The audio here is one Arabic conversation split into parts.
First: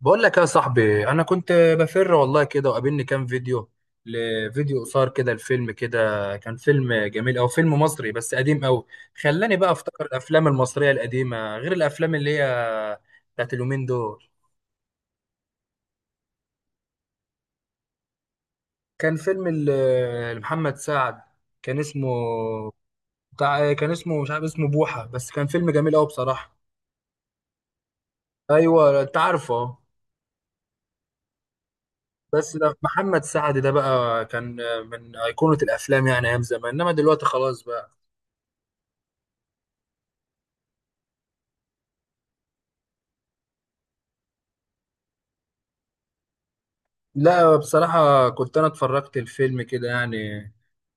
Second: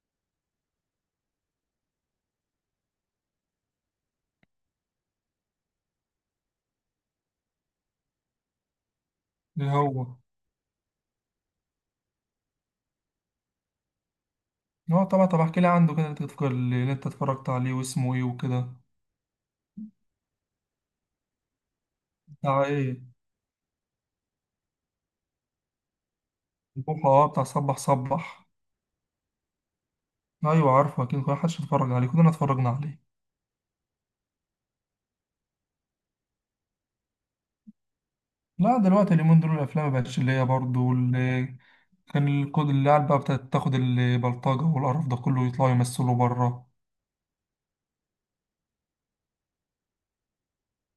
بقول لك يا صاحبي، انا كنت بفر والله كده، وقابلني كام فيديو لفيديو قصار كده. الفيلم كده كان فيلم جميل، او فيلم مصري بس قديم قوي. خلاني إيه؟ بقى افتكر هو الافلام المصريه القديمه غير الافلام اللي هي بتاعت اليومين دول. هو طبعا. طب احكي لي عنده كده، انت تفكر اللي انت اتفرجت عليه واسمه ايه وكده. كان فيلم لمحمد سعد. كان اسمه بتاع ايه؟ بتاع، كان اسمه مش عارف اسمه بوحه، بس كان فيلم جميل قوي بصراحه. البوحة، اه، بتاع صبح صبح. ايوه انت عارفه. ايوه عارفه، اكيد كل حدش اتفرج عليه، كلنا بس اتفرجنا ده عليه. محمد سعد ده بقى كان من ايقونه الافلام، يعني ايام زمان، انما دلوقتي خلاص بقى. لا دلوقتي اليومين دول الافلام ما بقتش اللي هي برضه اللي كان الكود اللي قاعد بقى بتاعت تاخد البلطجة والقرف ده كله يطلعوا يمثلوا بره. لا بصراحة كنت أنا اتفرجت الفيلم كده يعني،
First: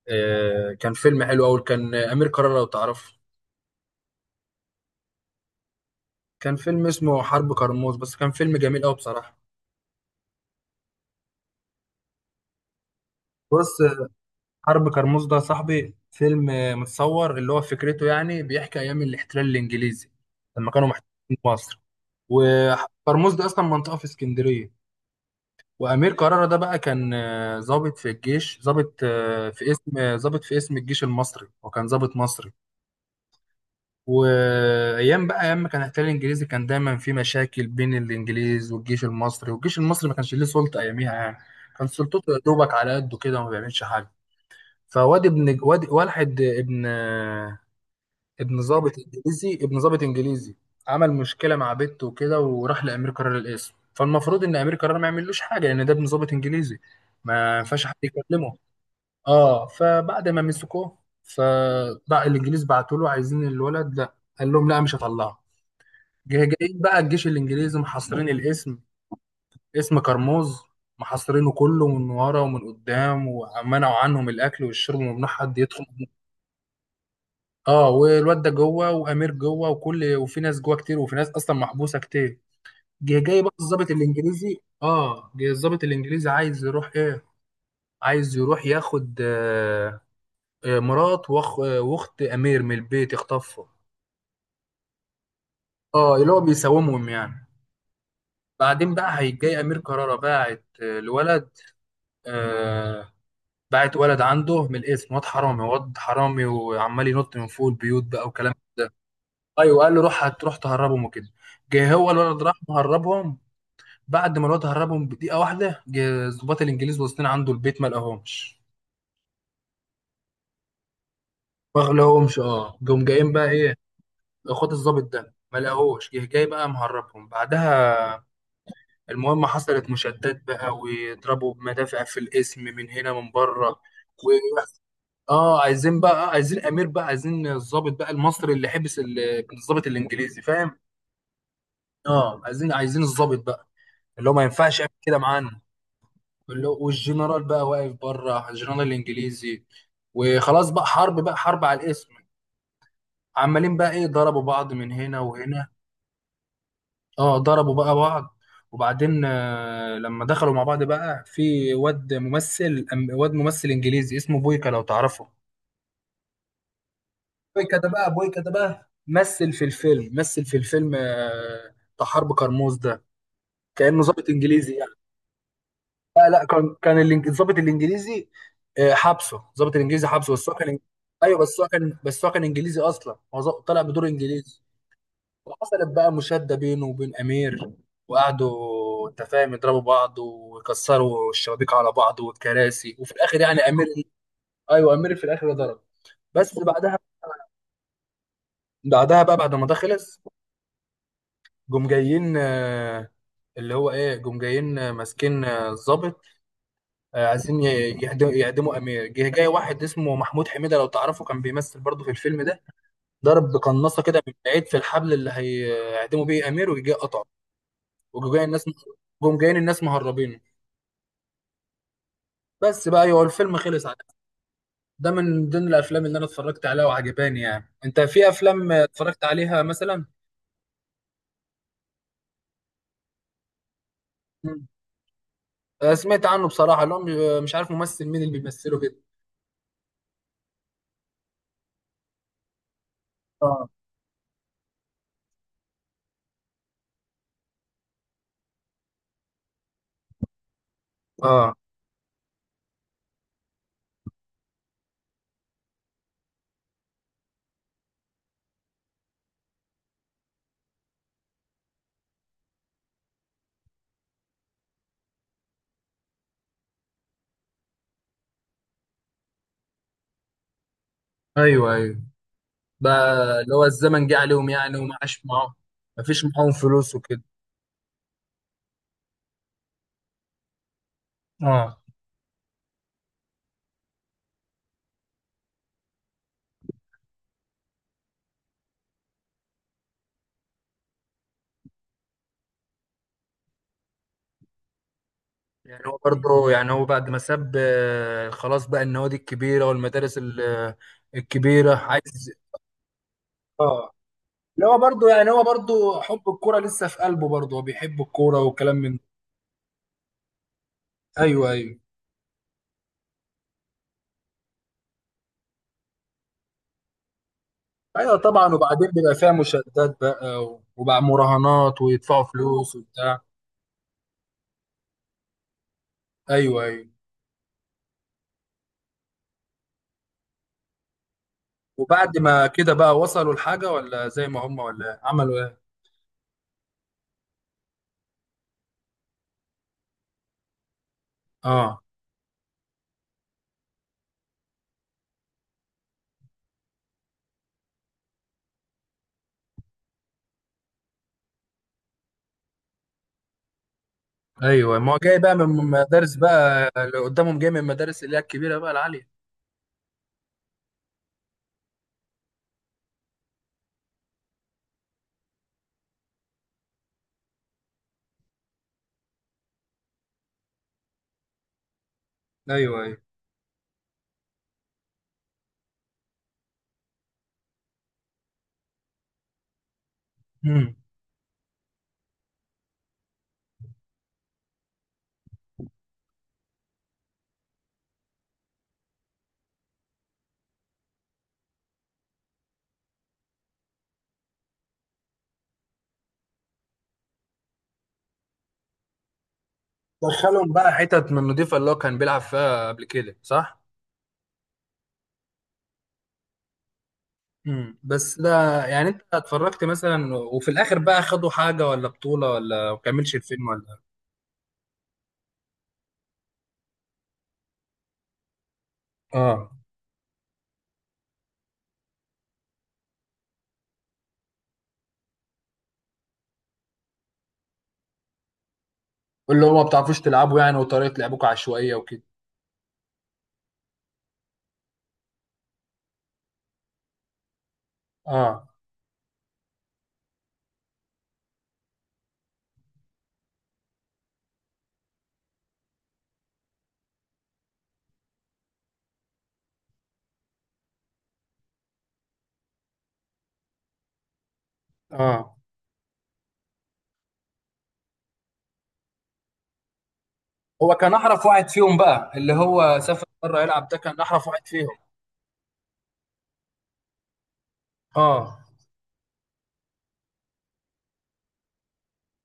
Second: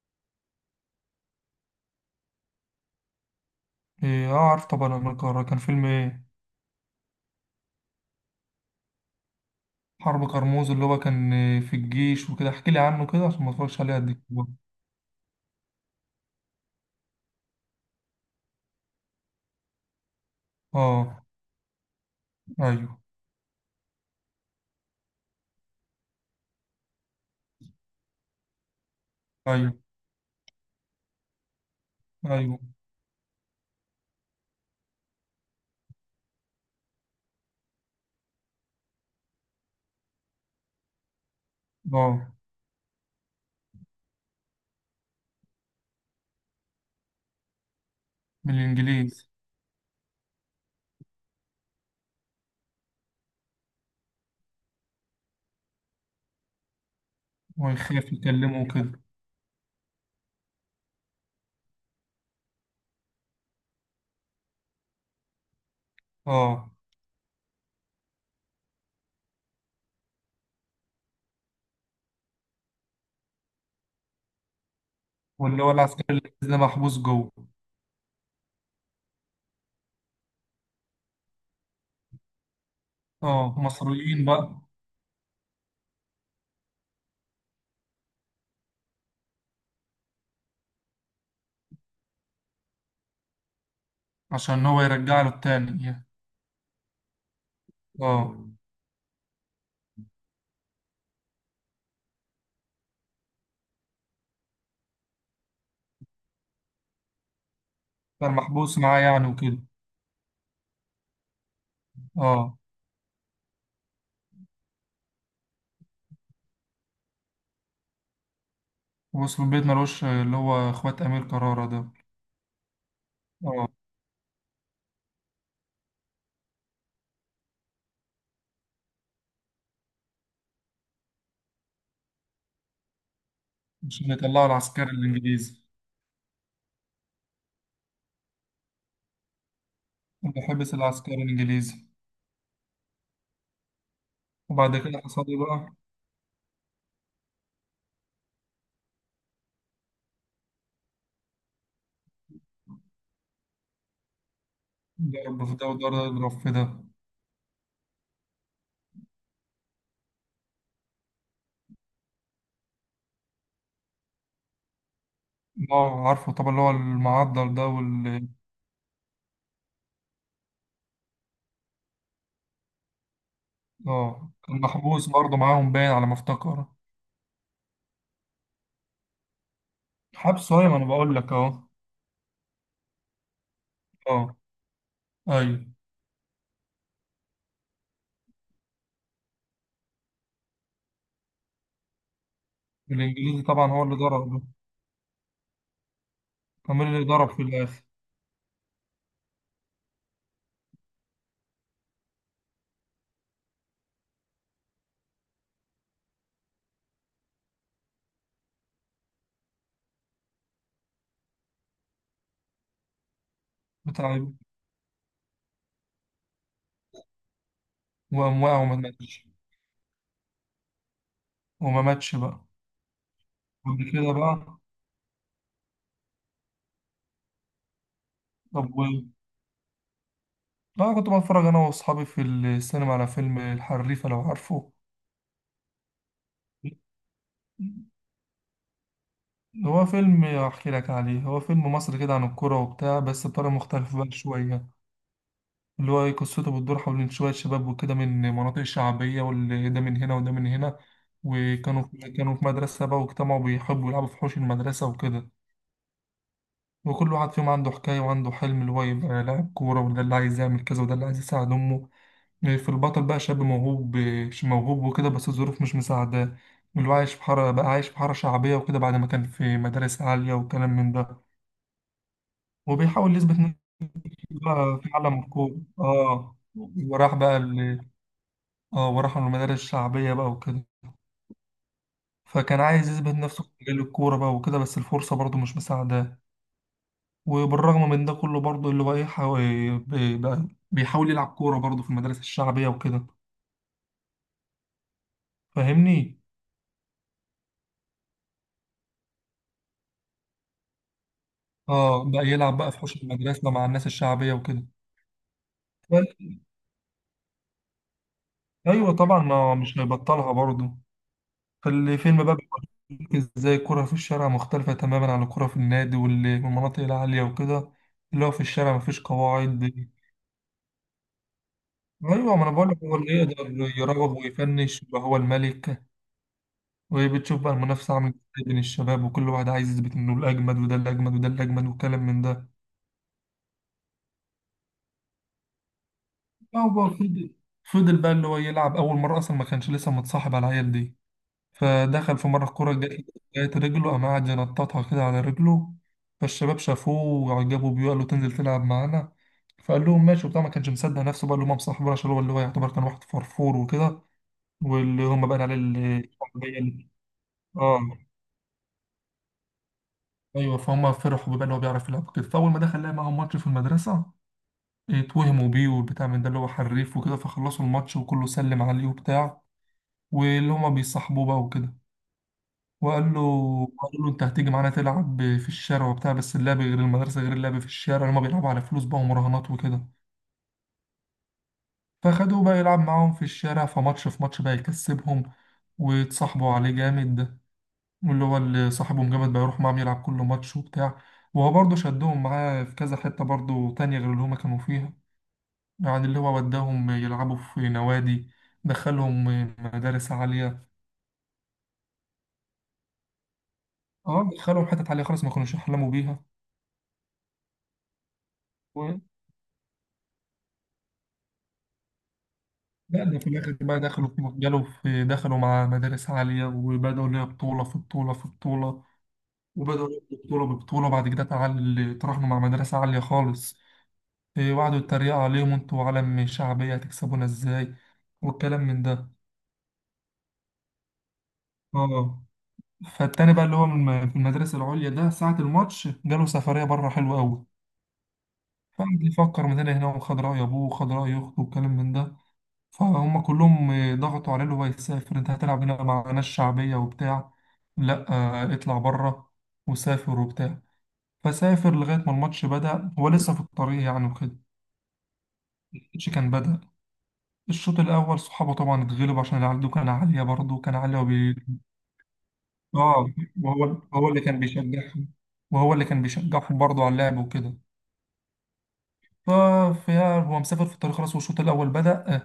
كان فيلم حلو أوي، كان أمير كرارة لو تعرفه. ايه اه، عارف طبعا أمير كرارة، كان فيلم ايه؟ كان فيلم اسمه حرب كرموز، بس كان فيلم جميل أوي بصراحة. حرب كرموز، اللي هو كان، في الجيش وكده. احكي لي عنه كده عشان ما بص، اتفرجش عليه قد كده. حرب كرموز ده يا صاحبي فيلم متصور اللي هو فكرته يعني، بيحكي أيام الاحتلال الإنجليزي لما كانوا اه. محتلين مصر. ايوه. وكرموز ده أصلا منطقة في اسكندرية. وأمير كرارة ده بقى كان ضابط في الجيش، ضابط في ايوه. اسم ضابط في اسم الجيش المصري، وكان ضابط مصري. ايوه. وايام بقى ايام ما كان الاحتلال الانجليزي، كان دايما في مشاكل بين الانجليز والجيش المصري، والجيش المصري ما كانش ليه سلطه اياميها يعني. كان سلطته اه. يا دوبك على قده كده، وما بيعملش حاجه. فواد ابن واد واحد ابن من ابن ضابط الإنجليز. انجليزي، ابن ضابط انجليزي عمل مشكله مع بنته وكده، وراح لامير قرار القسم. فالمفروض ان امير قرار ما يعملوش حاجه، لان ده ابن ضابط انجليزي ما ينفعش حد ويخاف يكلمه. يكلمه وكده. اه، فبعد ما مسكوه، فبقى الانجليز بعتوا له عايزين الولد، لا، قال لهم لا مش هطلعه. اه. جايين بقى الجيش الانجليزي، محاصرين الاسم، اسم كرموز، محاصرينه كله من ورا ومن قدام، ومنعوا عنهم الاكل والشرب، وممنوع حد واللي هو يدخل. العسكري الإنجليزي ده محبوس جوه؟ اه، والواد ده جوه، وامير جوه، وكل وفي ناس جوه كتير، وفي ناس اصلا محبوسه كتير. جه جاي بقى اه الضابط مصريين الانجليزي. بقى. اه، جه الضابط الانجليزي عايز يروح ايه، عايز يروح ياخد آه، مرات واخ واخت امير من البيت، يخطفها. عشان هو يرجع له التاني يعني. اه، اللي هو بيساومهم يعني. اه. بعدين بقى هيجي امير كرارة باعت الولد، آه، بعت ولد عنده من الاسم، واد حرامي، واد حرامي، وعمال ينط من فوق البيوت بقى كان وكلام. محبوس معاه يعني وكده. ايوه، قال له روح هتروح تهربهم وكده. جه هو اه. الولد راح مهربهم. بعد ما الولد هربهم بدقيقه واحده، جه الضباط الانجليز واصلين عنده البيت، ما لقاهمش، وصل البيت ملوش اللي هو اخوات امير كرارة ما ده. لقاهمش. اه جم جايين بقى اه. ايه، اخوات الضابط ده ما لقاهوش. جه جاي بقى مهربهم بعدها. المهم، حصلت مشادات بقى، ويضربوا بمدافع في الاسم من هنا من بره. عشان يطلعوا العسكري اه، الانجليزي. عايزين بقى، عايزين امير بقى، عايزين الضابط بقى المصري اللي حبس الضابط الانجليزي، اللي حبس فاهم؟ العسكري الانجليزي. اه، عايزين عايزين الضابط بقى، اللي هو ما وبعد ينفعش يعمل كده كده حصل له معانا. بقى؟ اللي هو والجنرال بقى واقف بره، الجنرال الانجليزي. وخلاص بقى حرب بقى، حرب على الاسم. عمالين بقى ايه، ضربوا بعض من هنا ضرب في ده وهنا. وضرب يضرب في ده. اه، ضربوا بقى بعض. وبعدين لما دخلوا مع بعض بقى، في واد ممثل واد ممثل انجليزي اسمه بويكا لو تعرفه. اه عارفه طبعا، اللي هو المعضل ده بويكا ده بقى، وال. بويكا ده بقى مثل في الفيلم، مثل في الفيلم بتاع حرب كرموز ده، كأنه ضابط اه، كان انجليزي يعني. محبوس برضه معاهم باين على ما لا لا، افتكر. كان كان الضابط الانجليزي حبسه، الضابط الانجليزي حبسه، بس حبس هو اهي، كان ما انا بقول لك ايوه، اهو. بس هو كان، بس هو كان انجليزي اصلا، هو طلع بدور اه. انجليزي. ايوه. وحصلت بقى مشادة بينه وبين امير. وقعدوا انت فاهم يضربوا بعض ويكسروا الشبابيك على بعض والكراسي، وفي الاخر الانجليزي يعني طبعا هو امير، اللي ضرب ده. ايوه امير في الاخر ضرب. بس كمان بعدها، اللي ضرب في الاخر. بعدها بقى بعد ما ده خلص، جم جايين اللي هو ايه، جم جايين ماسكين الضابط، عايزين يعدموا امير. جه جاي واحد اسمه محمود حميده لو تعرفه، كان بيمثل برضه في الفيلم ده. ضرب بقناصه بتاع. كده من بعيد في الحبل اللي هيعدموا بيه امير، وجه جاي قطعه. وجم وقام جايين واقع الناس، وما ماتش. جم جايين الناس مهربين. وما ماتش بقى. بس بقى ايوه، الفيلم بعد خلص على كده كده. بقى؟ ده من ضمن الافلام اللي انا اتفرجت عليها وعجباني. يعني انت في طب افلام اتفرجت عليها مثلا؟ لا كنت بتفرج انا واصحابي في السينما على فيلم الحريفه، لو مم. عارفه. سمعت عنه بصراحه، اللي هو مش مش عارف ممثل مين اللي بيمثله كده. هو فيلم احكي لك عليه، هو فيلم مصري كده عن الكوره وبتاع، بس بطريقه اه، مختلفه بقى شويه. اللي هو قصته بتدور حول شوية شباب وكده، من مناطق شعبية، واللي ده من هنا وده من هنا. اه. وكانوا في مدرسة بقى، واجتمعوا بيحبوا يلعبوا في حوش المدرسة وكده. وكل واحد فيهم عنده حكاية وعنده حلم، اللي هو يبقى لاعب كورة، وده اللي عايز يعمل كذا، وده اللي عايز يساعد أمه. في البطل بقى شاب موهوب مش موهوب وكده، بس الظروف مش مساعداه. اللي هو عايش في حارة بقى، عايش في حارة شعبية وكده، بعد ما كان في مدارس عالية وكلام من ده. ايوه ايوه. بقى وبيحاول يثبت اللي نفسه هو الزمن جه عليهم يعني بقى في وما عالم عاش معاهم، الكورة. ما فيش اه، معاهم فلوس وراح وكده. بقى ال- اه وراح من المدارس الشعبية بقى وكده. اه، فكان عايز يثبت نفسه في مجال الكورة بقى وكده، بس الفرصة برضه مش مساعداه. وبالرغم من ده كله برضه اللي هو ايه، بقى بيحاول يلعب كورة برضه في المدارس الشعبية وكده. يعني هو فاهمني؟ برضه، يعني هو بعد ما ساب خلاص بقى النوادي الكبيرة والمدارس الكبيرة اه بقى عايز. يلعب بقى في حوش المدرسة مع الناس اه، الشعبية وكده. اللي هو برضه يعني، هو برضه حب فال- الكورة لسه في قلبه، برضه هو بيحب الكورة وكلام ايوه من. طبعا، ما مش هيبطلها برضه. ايوه ايوه. فالفيلم بقى بيوريك ازاي الكورة في الشارع مختلفة تماما عن الكورة في النادي واللي في المناطق العالية وكده. ايوه اللي هو في طبعا، الشارع وبعدين مفيش بيبقى فيها قواعد. مشادات بقى وبقى مراهنات ويدفعوا ايوه، ما انا بقول فلوس لك هو اللي وبتاع. يقدر يراوغ ويفنش يبقى هو الملك. ايوه ايوه. وبتشوف بقى المنافسه عامله ازاي بين الشباب، وكل واحد عايز يثبت انه الاجمد وده الاجمد وده الاجمد والكلام وبعد من ما ده. كده بقى، وصلوا لحاجة ولا زي ما هم ولا عملوا ايه؟ هو بقى فضل بقى اللي هو يلعب اول مره، اصلا ما كانش لسه متصاحب على العيال دي. اه، فدخل في مره الكوره جت رجله، قام قاعد ينططها كده على رجله. فالشباب شافوه وعجبوا بيه وقالوا تنزل تلعب معانا. فقال لهم ماشي وبتاع، ما كانش مصدق نفسه بقى اللي هم مصاحبينه، عشان هو اللي هو يعتبر كان واحد فرفور وكده. ايوه، ما هو واللي جاي هم بقى بقى من عليه مدارس الشعبيه بقى اللي اللي قدامهم، جاي من اه، المدارس اللي هي الكبيره بقى العاليه. ايوه فهم فرحوا بقى اللي هو بيعرف يلعب كده، فاول ما دخل لعب معاهم ماتش في المدرسه، اتوهموا بيه والبتاع من ده اللي هو حريف وكده، فخلصوا الماتش وكله سلم عليه وبتاع. واللي هما بيصاحبوه بقى وكده. ايوه ايوه. وقال له انت هتيجي معانا تلعب في الشارع وبتاع، بس اللعب غير المدرسه غير اللعب في الشارع، هما بيلعبوا على فلوس بقى ومراهنات وكده. امم. فخدوه بقى يلعب معاهم في الشارع، فماتش في ماتش بقى يكسبهم، واتصاحبوا عليه جامد. واللي هو اللي صاحبه مجمد بقى يروح معاهم يلعب كل ماتش وبتاع. وهو برضه شدهم معاه في كذا حتة برضه تانية غير اللي هما كانوا فيها. يعني اللي هو وداهم يلعبوا في نوادي، دخلهم مدارس دخلهم عالية. بقى حتت من النضيفه اللي هو كان بيلعب فيها قبل كده، صح؟ اه دخلهم حتت عالية خالص ما كانوش يحلموا بيها. امم. بس ده يعني و- انت اتفرجت مثلا، وفي الاخر بقى خدوا حاجه ولا بطوله، ولا ما لا، كملش ده في الفيلم الآخر ولا؟ بقى دخلوا في جالوا في دخلوا مع مدارس عالية، وبدأوا اللي هي بطولة في بطولة في بطولة. اه، وبدأوا ياخدوا بطولة ببطولة، بعد كده تعال تراهنوا مع مدرسة عالية خالص. وقعدوا يتريقوا عليهم: انتوا علم شعبية هتكسبونا ازاي؟ والكلام من ده. اللي هو ما بتعرفوش تلعبوا يعني، وطريقه لعبكم عشوائيه وكده. اه. فالتاني بقى اللي هو في المدرسة العليا ده، ساعة الماتش جاله سفرية بره حلوة أوي. اه، فقعد يفكر من هنا هنا، وخد رأي أبوه وخد رأي أخته والكلام من ده. فهم كلهم، ضغطوا عليه اللي هو يسافر، أنت هتلعب هنا مع ناس شعبية وبتاع، لأ، اطلع بره. وسافر وبتاع. فسافر لغاية ما الماتش بدأ هو لسه في الطريق يعني وكده. اه. الماتش كان بدأ، الشوط الأول صحابه طبعا اتغلبوا عشان العدو كان عالية برضه، هو كان كان عالية احرف واحد فيهم بقى، اللي هو سافر اه. بره وهو يلعب ده كان هو اللي احرف كان واحد فيهم. بيشجعهم، وهو اللي كان بيشجعهم برضه على اللعب وكده. اه، ففي، هو مسافر في الطريق خلاص والشوط الأول بدأ.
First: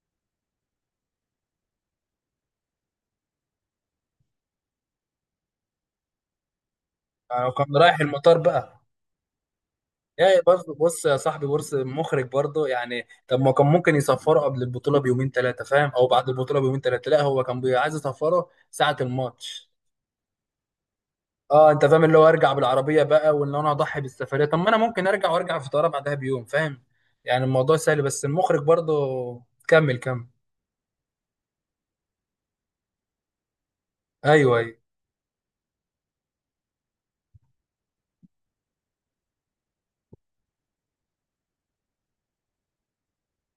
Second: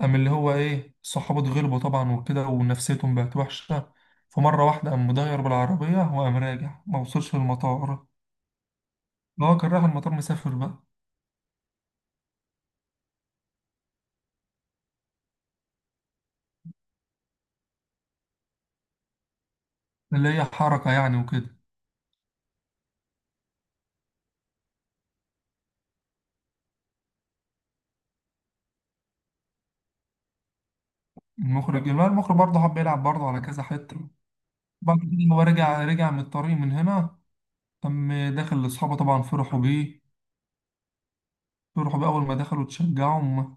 قام اللي هو إيه، صحابه اتغلبوا طبعا وكده ونفسيتهم بقت وحشة. فمرة واحدة قام مدير بالعربية وقام راجع، ما وصلش يعني كان رايح المطار. المطار بقى. هو كان رايح المطار، يعني مسافر برضه بقى. بص يا صاحبي، بص، مخرج برضه يعني. طب ما كان ممكن يصفره قبل البطوله بيومين ثلاثه فاهم، او بعد البطوله بيومين ثلاثه، لا هو كان عايز يصفره ساعه الماتش. اللي هي حركة يعني وكده. اه انت فاهم، اللي هو ارجع بالعربيه بقى، وان انا اضحي بالسفريه؟ طب ما انا ممكن ارجع، وارجع في طياره بعدها بيوم فاهم. يعني الموضوع سهل، بس المخرج برضه. كمل كمل. المخرج برضه حب يلعب برضه على كذا حتة. ايوه ايوه. بعد كده هو رجع، من الطريق من هنا، تم دخل لأصحابه طبعا فرحوا بيه أول ما دخلوا اتشجعوا هما،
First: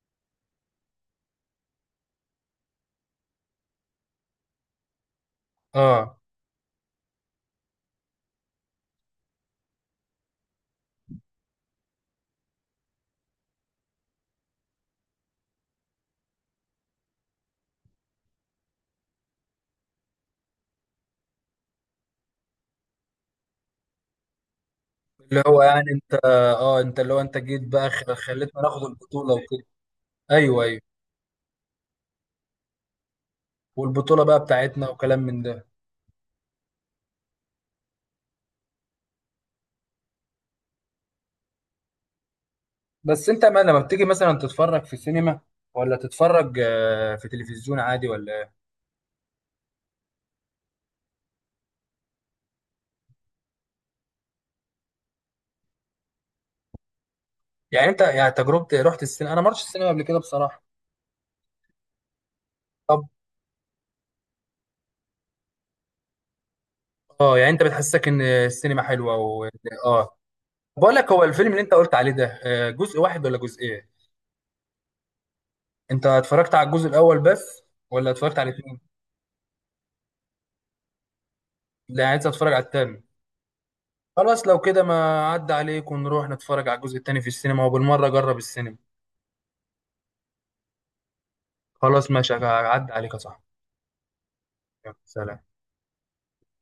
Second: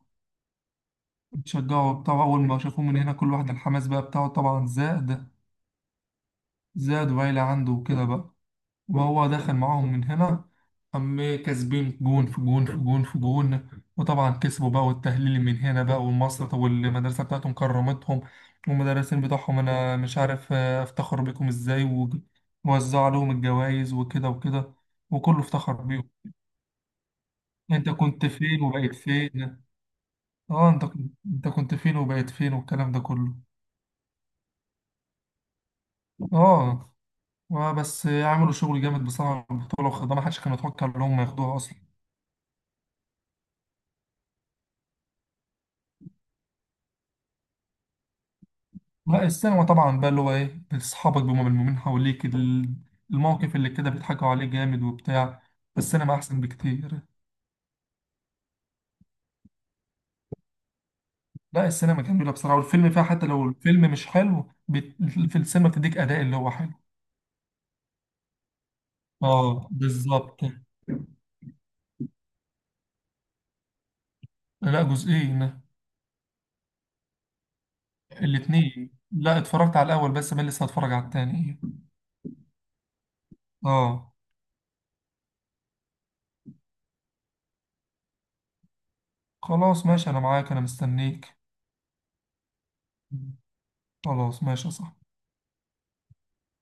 اتشجعوا بتاع. أول ما شافوه من هنا كل واحد الحماس بقى بتاعه طبعا زاد، اه، زاد وعيلة عنده وكده بقى. وهو دخل معاهم من هنا. أم، كاسبين جون في جون في جون في جون. وطبعا كسبوا بقى، والتهليل من هنا بقى، والمصر والمدرسة بتاعتهم كرمتهم. والمدرسين بتوعهم: أنا مش عارف أفتخر بيكم إزاي. ووزعوا لهم الجوائز وكده وكده، وكله اللي هو افتخر يعني بيهم. انت، اه انت، اللي هو انت جيت أنت بقى كنت خليتنا فين ناخد وبقيت البطوله فين؟ وكده. ايوه اه، ايوه. انت كنت فين وبقيت فين والكلام ده كله. والبطوله بقى بتاعتنا وكلام من ده. اه. بس عملوا شغل جامد بصراحه في البطوله، واخدها ما حدش كان يتوقع ان هم ياخدوها اصلا. بس انت ما لما بتيجي مثلا تتفرج في السينما، ولا تتفرج في تلفزيون عادي ولا؟ لا السينما طبعا بقى اللي هو ايه، اصحابك بيبقوا ملمومين حواليك الموقف اللي كده بيضحكوا عليه جامد وبتاع. السينما احسن بكتير. يعني انت يعني تجربة، رحت السينما؟ انا ما رحتش السينما قبل كده بصراحة. لا السينما جميله بصراحه، والفيلم فيها طب. حتى لو الفيلم مش حلو في السينما بتديك اداء اللي هو حلو. اه، يعني انت بتحسسك ان السينما حلوة و. اه اه. بالظبط. بقول لك، هو الفيلم اللي انت قلت عليه ده جزء واحد ولا جزئين؟ لا جزئين. انت اتفرجت على الجزء الاول بس، ولا اتفرجت على الاثنين؟ الاتنين؟ لا، اتفرجت على الاول بس، بل لسه هتفرج على التاني. لا يعني عايز اتفرج على الثاني. اه خلاص لو كده، ما عدى عليك ونروح نتفرج على الجزء الثاني في السينما، وبالمرة جرب السينما. خلاص ماشي، أنا معاك، أنا مستنيك. خلاص ماشي، عدى عليك يا صاحبي. خلاص ماشي، يلا، صح. سلام.